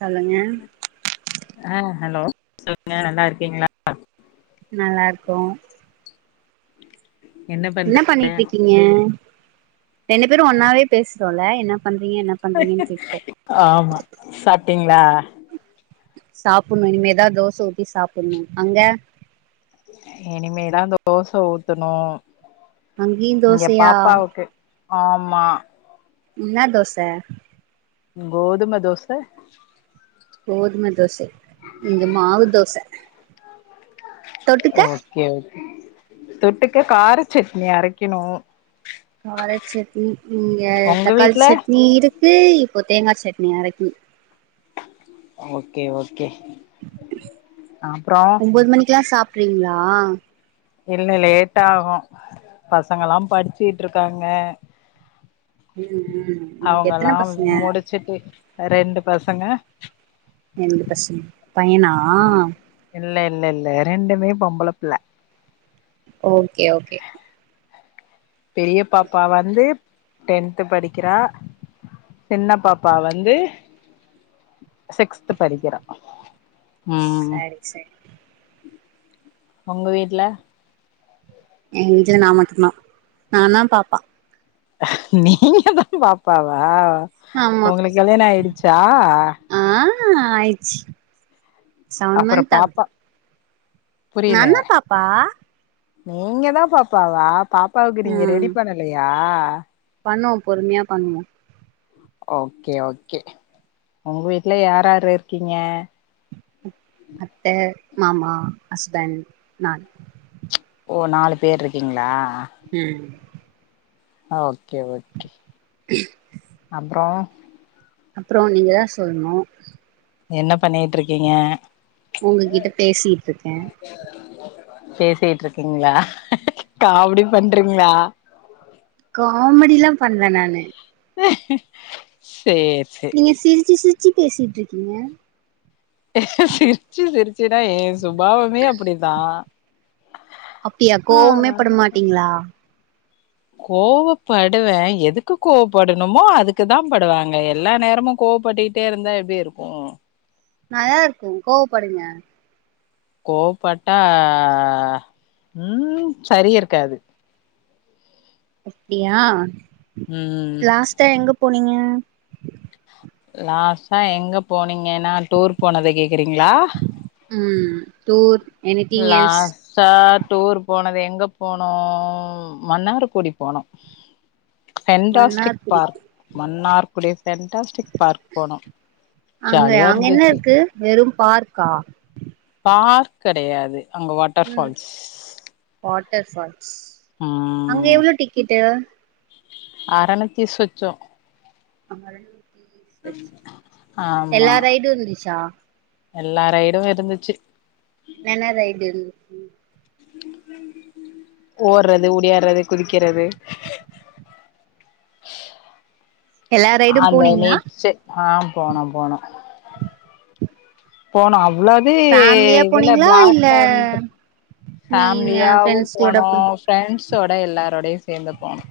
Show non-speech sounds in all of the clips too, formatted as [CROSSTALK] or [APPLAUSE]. சொல்லுங்க அ ஹலோ சொல்லுங்க நல்லா இருக்கீங்களா நல்லாருக்கோ என்ன பண்ணிட்டு இருக்கீங்க ரெண்டு பேரும் ஒன்னாவே பேசுறோல என்ன பண்றீங்க என்ன பண்றீங்கன்னு கேக்குறோம் ஆ சாப்ட்டீங்களா சாப்டணும் இனிமேதா தோச ஊத்தி சாப்டணு அங்க இனிமேதா தோச ஊத்தணும் அங்கேயும் இங்க தோசையா பாப்பாவுக்கு ஆமா என்ன தோச கோதும தோச கோதும தோச இங்க மாவு தோச தொட்டுக்க ஓகே ஓகே தொட்டுக்க கார சட்னி அரைக்கணு கார சட்னி இங்க உங்க தக்காளி வீட்ல சட்னி இருக்கு இப்போ தேங்கா சட்னி அரைக்கன்னு ஓகே ஓகே அப்றோ ஒன்பது மணிக்குல்லா சாப்டுவீங்களா இல்ல லேட்டா ஆகும் பசங்க எல்லா படிச்சிக்கிட்டு இருக்காங்க ம் ம் உங்களுக்கு அவங்கல்லா எத்தன பசங்க முடிச்சுட்டு ரெண்டு பசங்க ரெண்டு பசங்க பையனா ஆ இல்ல இல்ல இல்ல ரெண்டுமே பொம்பளப்புள்ள ஓகே ஓகே பெரிய பாப்பா வந்து டென்து படிக்கிறா சின்ன பாப்பா வந்து சிக்ஸ்த் படிக்கிறா சரி சரி ஒங்க வீட்ல எங்க வீட்ல நா மட்டு்ந்தா நாந்தா பாப்பா நீங்க தா பாப்பாவா ஆமா ஒங்களுக்கு கல்யாண ஆயிடுச்சா ஆ ஆய்ச்சு செவன் மந்த் ஆகுது புரில நாந்தா பாப்பா நீங்க தா பாப்பாவா பாப் பவுக்கு நீங்க ம் ரெடி பண்ணலயா பண்ணுவோ பொறுமையா பண்ணுவோ ஓகே ஓகே ஒங்க வீட்ல யார் யாரு இருக்கீங்க அத்த மாமா ஹஸ்பண்ட் நானு ஓ நாலு பேரு இருக்கீங்களா ம் ஆ ஓகே ஓகே [INAUDIBLE] அப்றோ அப்றோ நீங்கதா சொல்ணு என்ன பண்ணிட்டு இருக்கீங்க ஒங்ககிட்ட பேசிட்ருக்க பேசிட்ருக்கீங்களா காமெடி பண்றீங்களா காமெடில்லா பண்வ நானு சேரி சேரி நீங்க சிரிச்சி சிரிச்சி பேசிட்டுஇரு க்கீங்க சிரிச்சு சிரிச்சுனா ஏ சுபாவமே அப்டித்தா அப்டியா கோவமே படமாட்டீங்ளா கோவப்படுவே எதுக்கு கோவப்படணுமோ அதுக்கு தா படுவாங்க எல்லா நேரமு கோவப்பட்டுட்டு ட்டேருந்தா எப்டி இருக்கு நல்லாருக்கு கோவப்படுங்க கோப்பட்டா ம் சரி இருக்காது அப்டியா ம் லாஸ்ட்டா எங்க போனீங்க லாஸ்டா எங்க போனீங்கனா டூர் போனத கேக் க்றீங்ளா ம் டூர் எனித்திங் எல்ஸ் சா டூர் போனது எங்க போனோ மன்னார்குடி போனோ fantastic Mannargudi park Mannargudi fantastic park போனோ அங்க ஜாலியா அங்க என்ன இருந்துச்சு இருக்கு வெறு பார்க்கா பார்க் கெடையாது அங்க வா ம் வாட்டர் ஃபால்ஸ் அங்க ம் எவ்ளோ டிக்கெட்டு அறநூத்தி சொச்சோ ஆமா எல்லா ரைடு இருந்துச்சா எல்லா ரைடூ இருந்துச்சு என்ன ரைடு இருந்துச்சி ஓடறது உடையாடுறது குதிக்கிறது எல்லா ரைடும் அந்த போனீங்களா நெச்சு ஆ போன போனோ போனோ அவ்வளது ஃபேமிலியா இதுல போனீங்களா இல்ல பிளாட்டா இருந் நீங்க ஃபேமிலியாவு ஃப்ரெண்ட்ஸ்களோட போனோ போ ப்ரெண்ஸோட எல்லாரோடையு சேந்து போனோ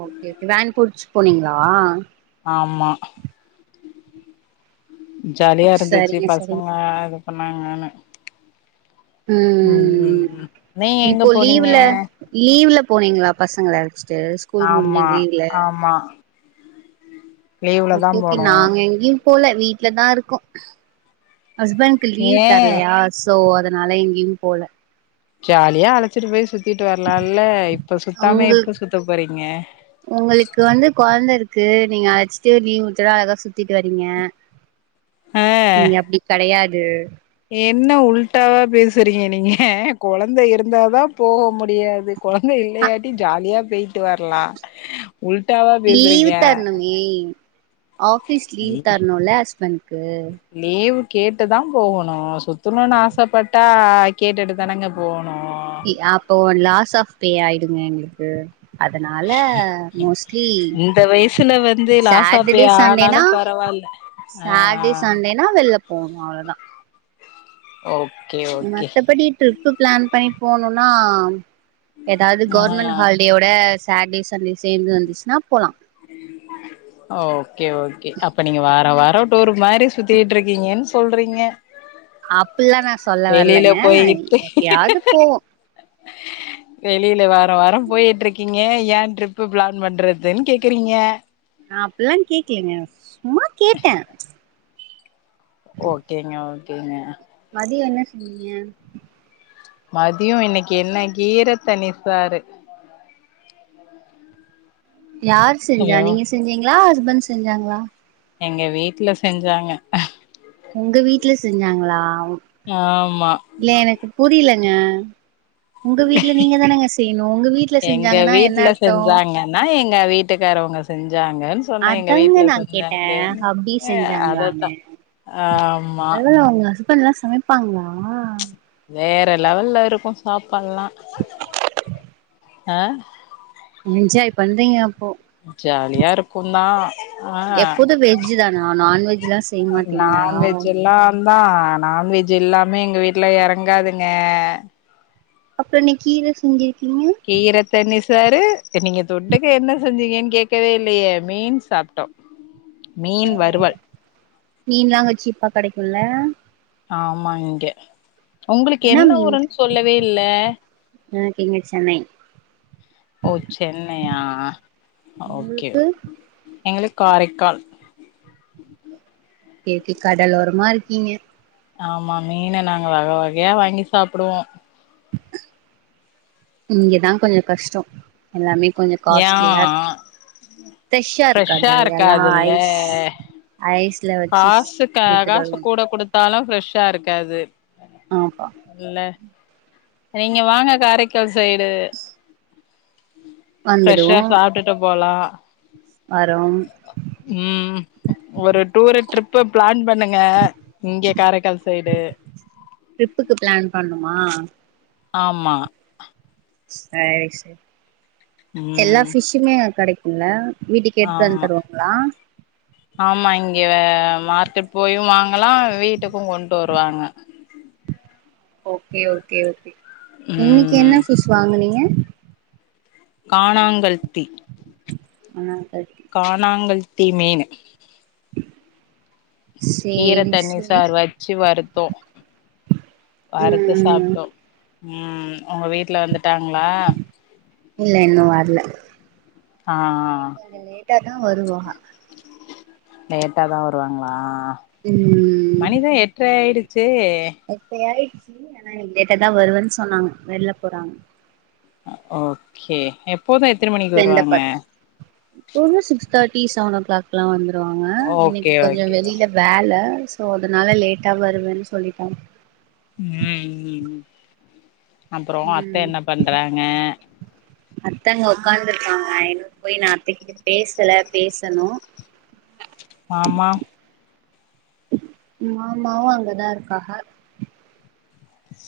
ஓகே ஓகே வேன் புடிச்சி போனீங்களா ஆமா ஜாலியா இருந்திச்சி சரிங்க சரிங்க பசங்க சொன்னாங்கானு ம் ம் நீங்க எங்க இப்போ போனீங்க லீவ்ல லீவ்ல போனீங்ளா பசங்கள அழச்சிட்டு ஸ்கூல் முடிஞ்சி ஆமா லீவ்ல ஆமா லீவ்ல தா போனோ ஓகக்குநாங்கங்க [UNINTELLIGIBLE] போல வீட்ல தா இருக்கோ அஸ்பண்கு லீவ் ஏ தரலயா சோ அதனால எங்கியு போல ஜாலியா அழைச்சிட்டு போய் சுத்திட்டு வரலாம்ல இப்ப சுத்தாம உங்க எப்ப சுத்த போறீங்க உங்களுக்கு வந்து கொழந்த இருக்கு நீங்க அழைச்சிட்டு லீவு விட்டது அழகா சுத்திட்டு வரீங்க ஆ நீங்க அப்டி கெடையாது என்ன உள்ட்டாவா பேசறீங்க நீங்க கொழந்த இருந்தா தா போக முடியாது கொழந்த இல்லயாட்டி ஜாலியா போய்டு வரலா உள்டாவா லீவ் தரணுமே ஆபீஸ் லீவு தரணும்ல அஸ்பண்ட்கு லீவு கேட்டு தா போகணு சுத்தணும்னு ஆசபட்டா கேட்டுட்டு தானேங்க போகணு அப்போ லாஸ் ஆப் பே ஆயிடுங்க எங்களுக்கு அதனால மோஸ்ட்லி இந்த வயசுல வந்து லாசாப்பே ஆனாலு ப பரவால்ல சாட்டே ஆ சண்டேனா வெளில போவோ அவ்ளதா ஓ மத்தபடி ட்ரிப்பு ப்ளான் பண்ணி போனுனா ஏதாது ஆ கவர்மெண்ட் ஹாலி டேயோட சேட்டே சண்டே சேந்து வந்திச்சினா போலா [INAUDIBLE] ஆ ஓக்கே ஓக்கே அப்ப நீங்க வார வாரோ டூர் மாரி சுத்திட்டுருக்கீங்கன் சொல்றீங்க [INAUDIBLE] அப்பிலா நா சொல்ல வெளியில வர்லங்க எப்பயாது போவோ வெளில வார வார போயிட்ருக்கீங்க ஏ டரிப்பு ப்ளான் பண்றதுன் கே க்கிறீங்க நா அப்பிலா கேக்கலிங்க சும்மா கேட்ட ஓக்கேங்க ஓக்கேங்க மதியோ என்ன செஞ்சிங்க மதியோ இன்னக்கி என்ன கீர பண்ணிருப்பாரு யார் செஞ்சா ஹலோ நீங்க செஞ்சீங்ளா ஹஸ்பண் செஞ்சாங்ளா எங்க வீட்ல செஞ்சாங்க உங்க வீட்ல செஞ்சாங்ளா மாமா இல்ல எனக்கு புரிலங்க உங்க வீட்ல நீங்க தானங்க செய்ணு உங்க வீட்ல செஞ்சாங்கனா என்ன அர்த்தோ நா எங்க வீட்டுகாரவங்க செஞ்சாங்கன் சொன்ன எங்க அதாங்க வீட்ல நா கேட்டே செஞ்சாங்கனு அப்டி அ அதத்தா செஞ்சாங்களான்னு ஆமா பண்லா சமைப்பாங்ளா வேற லெவல்ல இருக்கூ சாப்பால்லா [INAUDIBLE] அ என்ஜாய் பண்றீங்க அப்போ ஜாலியா இருக்குந்தா ஆ ஆ எப்போது வெஜ் தானா நான்வெஜ்லா செய்ய மாட்டீங்களா நான் வெஜ் எல்லா ம்பா நான்வெஜ் எல்லாமே எங்க வீட்டுல எறங்காதுங்க அப்ப இன்ன கீர செஞ்சி கீரத் தண்ணி சாறு த நீங்க தொட்டுக்க என்ன செஞ்சீங்கன் கேக்கவே இல்லயே மீன் சாப்ட்டோ மீன் வறுவல் மீன்லா அங்க சீப்பா கெடைக்குல்ல ஆமா இங்க உங்களுக்கு என்ன ஊருன் சொல்லவே இல்ல எனக்கு இங்க சென்னை ஓ சென்னயா ஓக்கே உங்களுக்கு எங்களுக் காரைக்கால் கேக்கு கடலோரமா இருக்கீங்க ஆமா மீன நாங்க வக வகையா வாங்கி சாப்டுவோ இங்கதா கொஞ்சொ கஷ்டோ எல்லாமே கொஞ்சொ ஏ காஸ்ட்லியா பெஷ்ஷா ஃப்ரெஷ்ஷா இருக்காது எல்லா இருக்காதுல்ல ஐஸ் ஐஸ்ல வச்சு ஸ் எத்துட்டு வருவாங் தாலு ஃப்ரெஷ்ஷா இருக்காது ஆப்பா இல்ல நீங்க வாங்க காரைக்கால் சைடு வந்துடுவோ ஃப்ரெஷ்ஷா சாப்பிட்டு போலா வரோம் ம் ஒரு டூரு ட்ரிப்பு பிளான் பண்ணுங்க இங்கே காரைக்கால் சைடு டிரிப்புக்கு பிளான் பண்ணணுமா ஆமா [UNINTELLIGIBLE] எல்லா ம் பிஷ்ஷுமே அங்க கெடைக்குல்ல வீட்டுக்கு எடுத்து வந்து ஆமா தருவாங்களா ஆமா இங்க மார்க்கெட் போயு வாங்களா வீட்டுக்கு கொண்டு வருவாங்க ஓகே ஓகே ஓகே இன்னிக்கி ம் என்ன பிஷ் வாங்குனீங்க காணாங்கல்தி [UNINTELLIGIBLE] காணாங்கல்தி மீனு கீர சேரி தண்ணி சேரி சார் வெச்சு வறுத்தோ வறுத்து ம் சாப்பிட்டோ ம் உங்க வீட்ல வந்துட்டாங்களா இல்ல இன்னு வர்ல ஆ கொஞ்ச லேட்டா வருவா லேட்டாதா வருவாங்களா ம் மணிதா எட்ர ஆயிடுச்சே எட்ர ஆயிடுச்சு ஆனா இனிமே தா வருவேன்னு சொன்னாங்க வெளில போறாங்க ஓகே எப்போது எத்தன மணிக்கு வருவாங்க எப்போது six thirty seven o'clock எல்லா வந்துருவாங்க ஓகே இன்னிக்கி கொஞ்சோ ஓகே வெளியில வேல சோ அதனால லேட்டா வருவேன்னு சொல்லிட்டாங்க ம் ம் அப்றோ அத்த ம் என்ன பண்றாங்க அத்த அங்க உக்காந்துருக்காங்க [UNINTELLIGIBLE] போயி அத்தக்கு பேசல பேசனு மாமா மாமாவு அங்கதா இருக்காங்க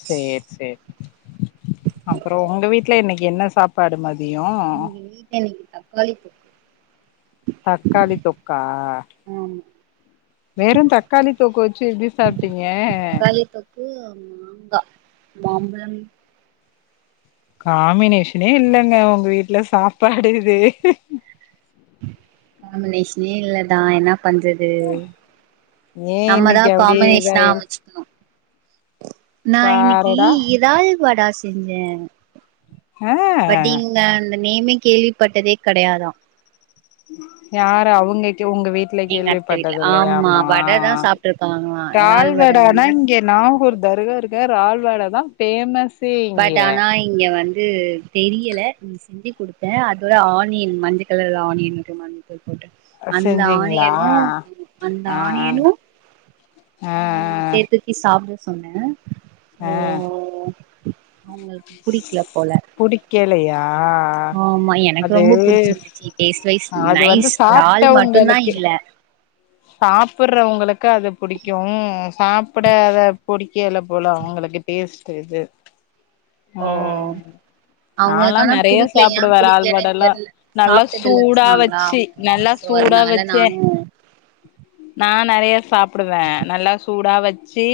சேர் சேர் அப்றோ உங்க வீட்ல இன்னிக்கி என்ன சாப் பாடு மதியோ இன்னிக்கி தக்காளி தொக்கு தக்காளி தொக்கா ஆம் வெறு தக்காளி தொக்க வெச்சு எப்டி சாப்ட்டீங்க அது மாங்கா மாம்பழம் காம்பினேஷனே இல்லங்க உங்க வீட்ல சாப்பாடு இது காம்பினேஷனே இல்லதா என்னா பண்ற து ஏ நம்மதா இன்னைக்கு அப்டியே காம்பினேஷனா இதாயிடுச்சு அமச் நா இன்னிக்கி பாருடா இறால் வடாஸ் செஞ்ச ஆ பட் இங்க அந்த நேமே கேள்விப்பட்டதே கெடையாதா யாரு அவுங்கங்க உங்க வீட் ல எங்க அத்த வீட்ல கேள்விப்பட்டது ஆமா இல்லயாமா வட தா சாப்ட்டுருக்காங்களா இறால் வட ரால்வடானா வந்து இங்க நாகூர் தருகா இருக்கே ரால்வட தா ஃபேமஸே பட் இங்கே ஆனா இங்க வந்து தெரியல செஞ்சு குடு த அதோட ஆனியன் மஞ்ச கலர் ஆனியன் இருக்க போட்ட அந்த செஞ்சீங்களா ஆனியனூ அந்த ஆ ஆ ஆனியனூ ஆ ம் சேத்தச்சி சாப்ட சொன்ன ஆ அவுங்களுக்கு புடிக்ல போல புடிக்கலையா ஆமா எனக்கு அது ரொம்ப புடிச்சிருந்துச்சி டேஸ்ட் வைஸ் அது வந்து நைஸ் ரால் மட்டுந்தா இல்ல சாப்புறவுங்களுக்கு அது புடிக்கூ சாப்டாத புடிக்கல போல அவுங்களுக்கு டேஸ்ட்டு இது அ ஓ அவங்களுக்கு நால்லா ஆனா நெறையா புடிக்கல ஏ சாப்டுவே புடிக்கலனே ரால்வடல்லா தெர்ல நல்லா சாப்ட்டது இல்லன்னு சூடா சொன்னாங்களா வச்சி நல்லா சோ சூடா அதனால வச்சே நானு நா நறையா சாப்டுவே நல்லா சூடா வச்சி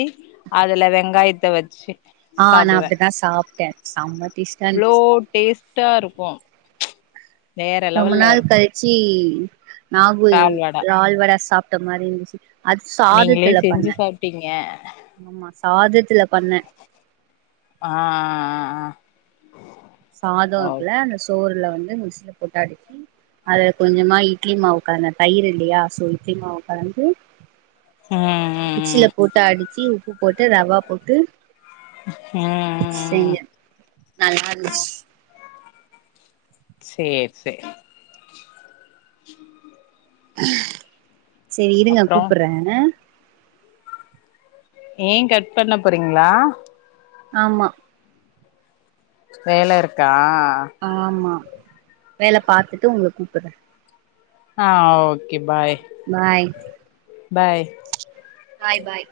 அதுல வெங்காயத்த வச்சி ஆ நா அப்டிதா சாப்ட்டே செம்ம டேஸ்டா இர்ஞ்ச்சி ஓ டேஸ்ட் டாருக்கூ ரொம்ப நாள் இருக்கு கழிச்சி நாகூர் இறால் வடா ரால் வடா சாப்ட்ட மாரி இருந்ச்சி அது நீங்களே சாதத்துல செஞ்சு பன்ன சாப்ட்டீங்க ஆமா சாதத்துல பன்ன ஆ ஆ சாதொ ஓ இருக்குல அந்த சோறுல வந்து மிக்சில போட்டடிச்சி அத கொஞ்சமா இட்லி மாவு கலந்த தயிரில்லயா சோ இட்லி மாவு கலந்து ஆ மிக்சில போட்டு அடிச்சி உப்பு போட்டு ரவா போட்டு செஞ்ச ம் நல்லாருந்துச் சேரி சேரி [INAUDIBLE] செரி இருங்க அப்றோ கூப்புறே ஏ கட் பண்ண போறீங்ளா ஆமா வேல இருக்கா ஆமா வேல பாத்துட்டு உங்கள கூப்புறே ஆ okay bye bye bye bye பாய்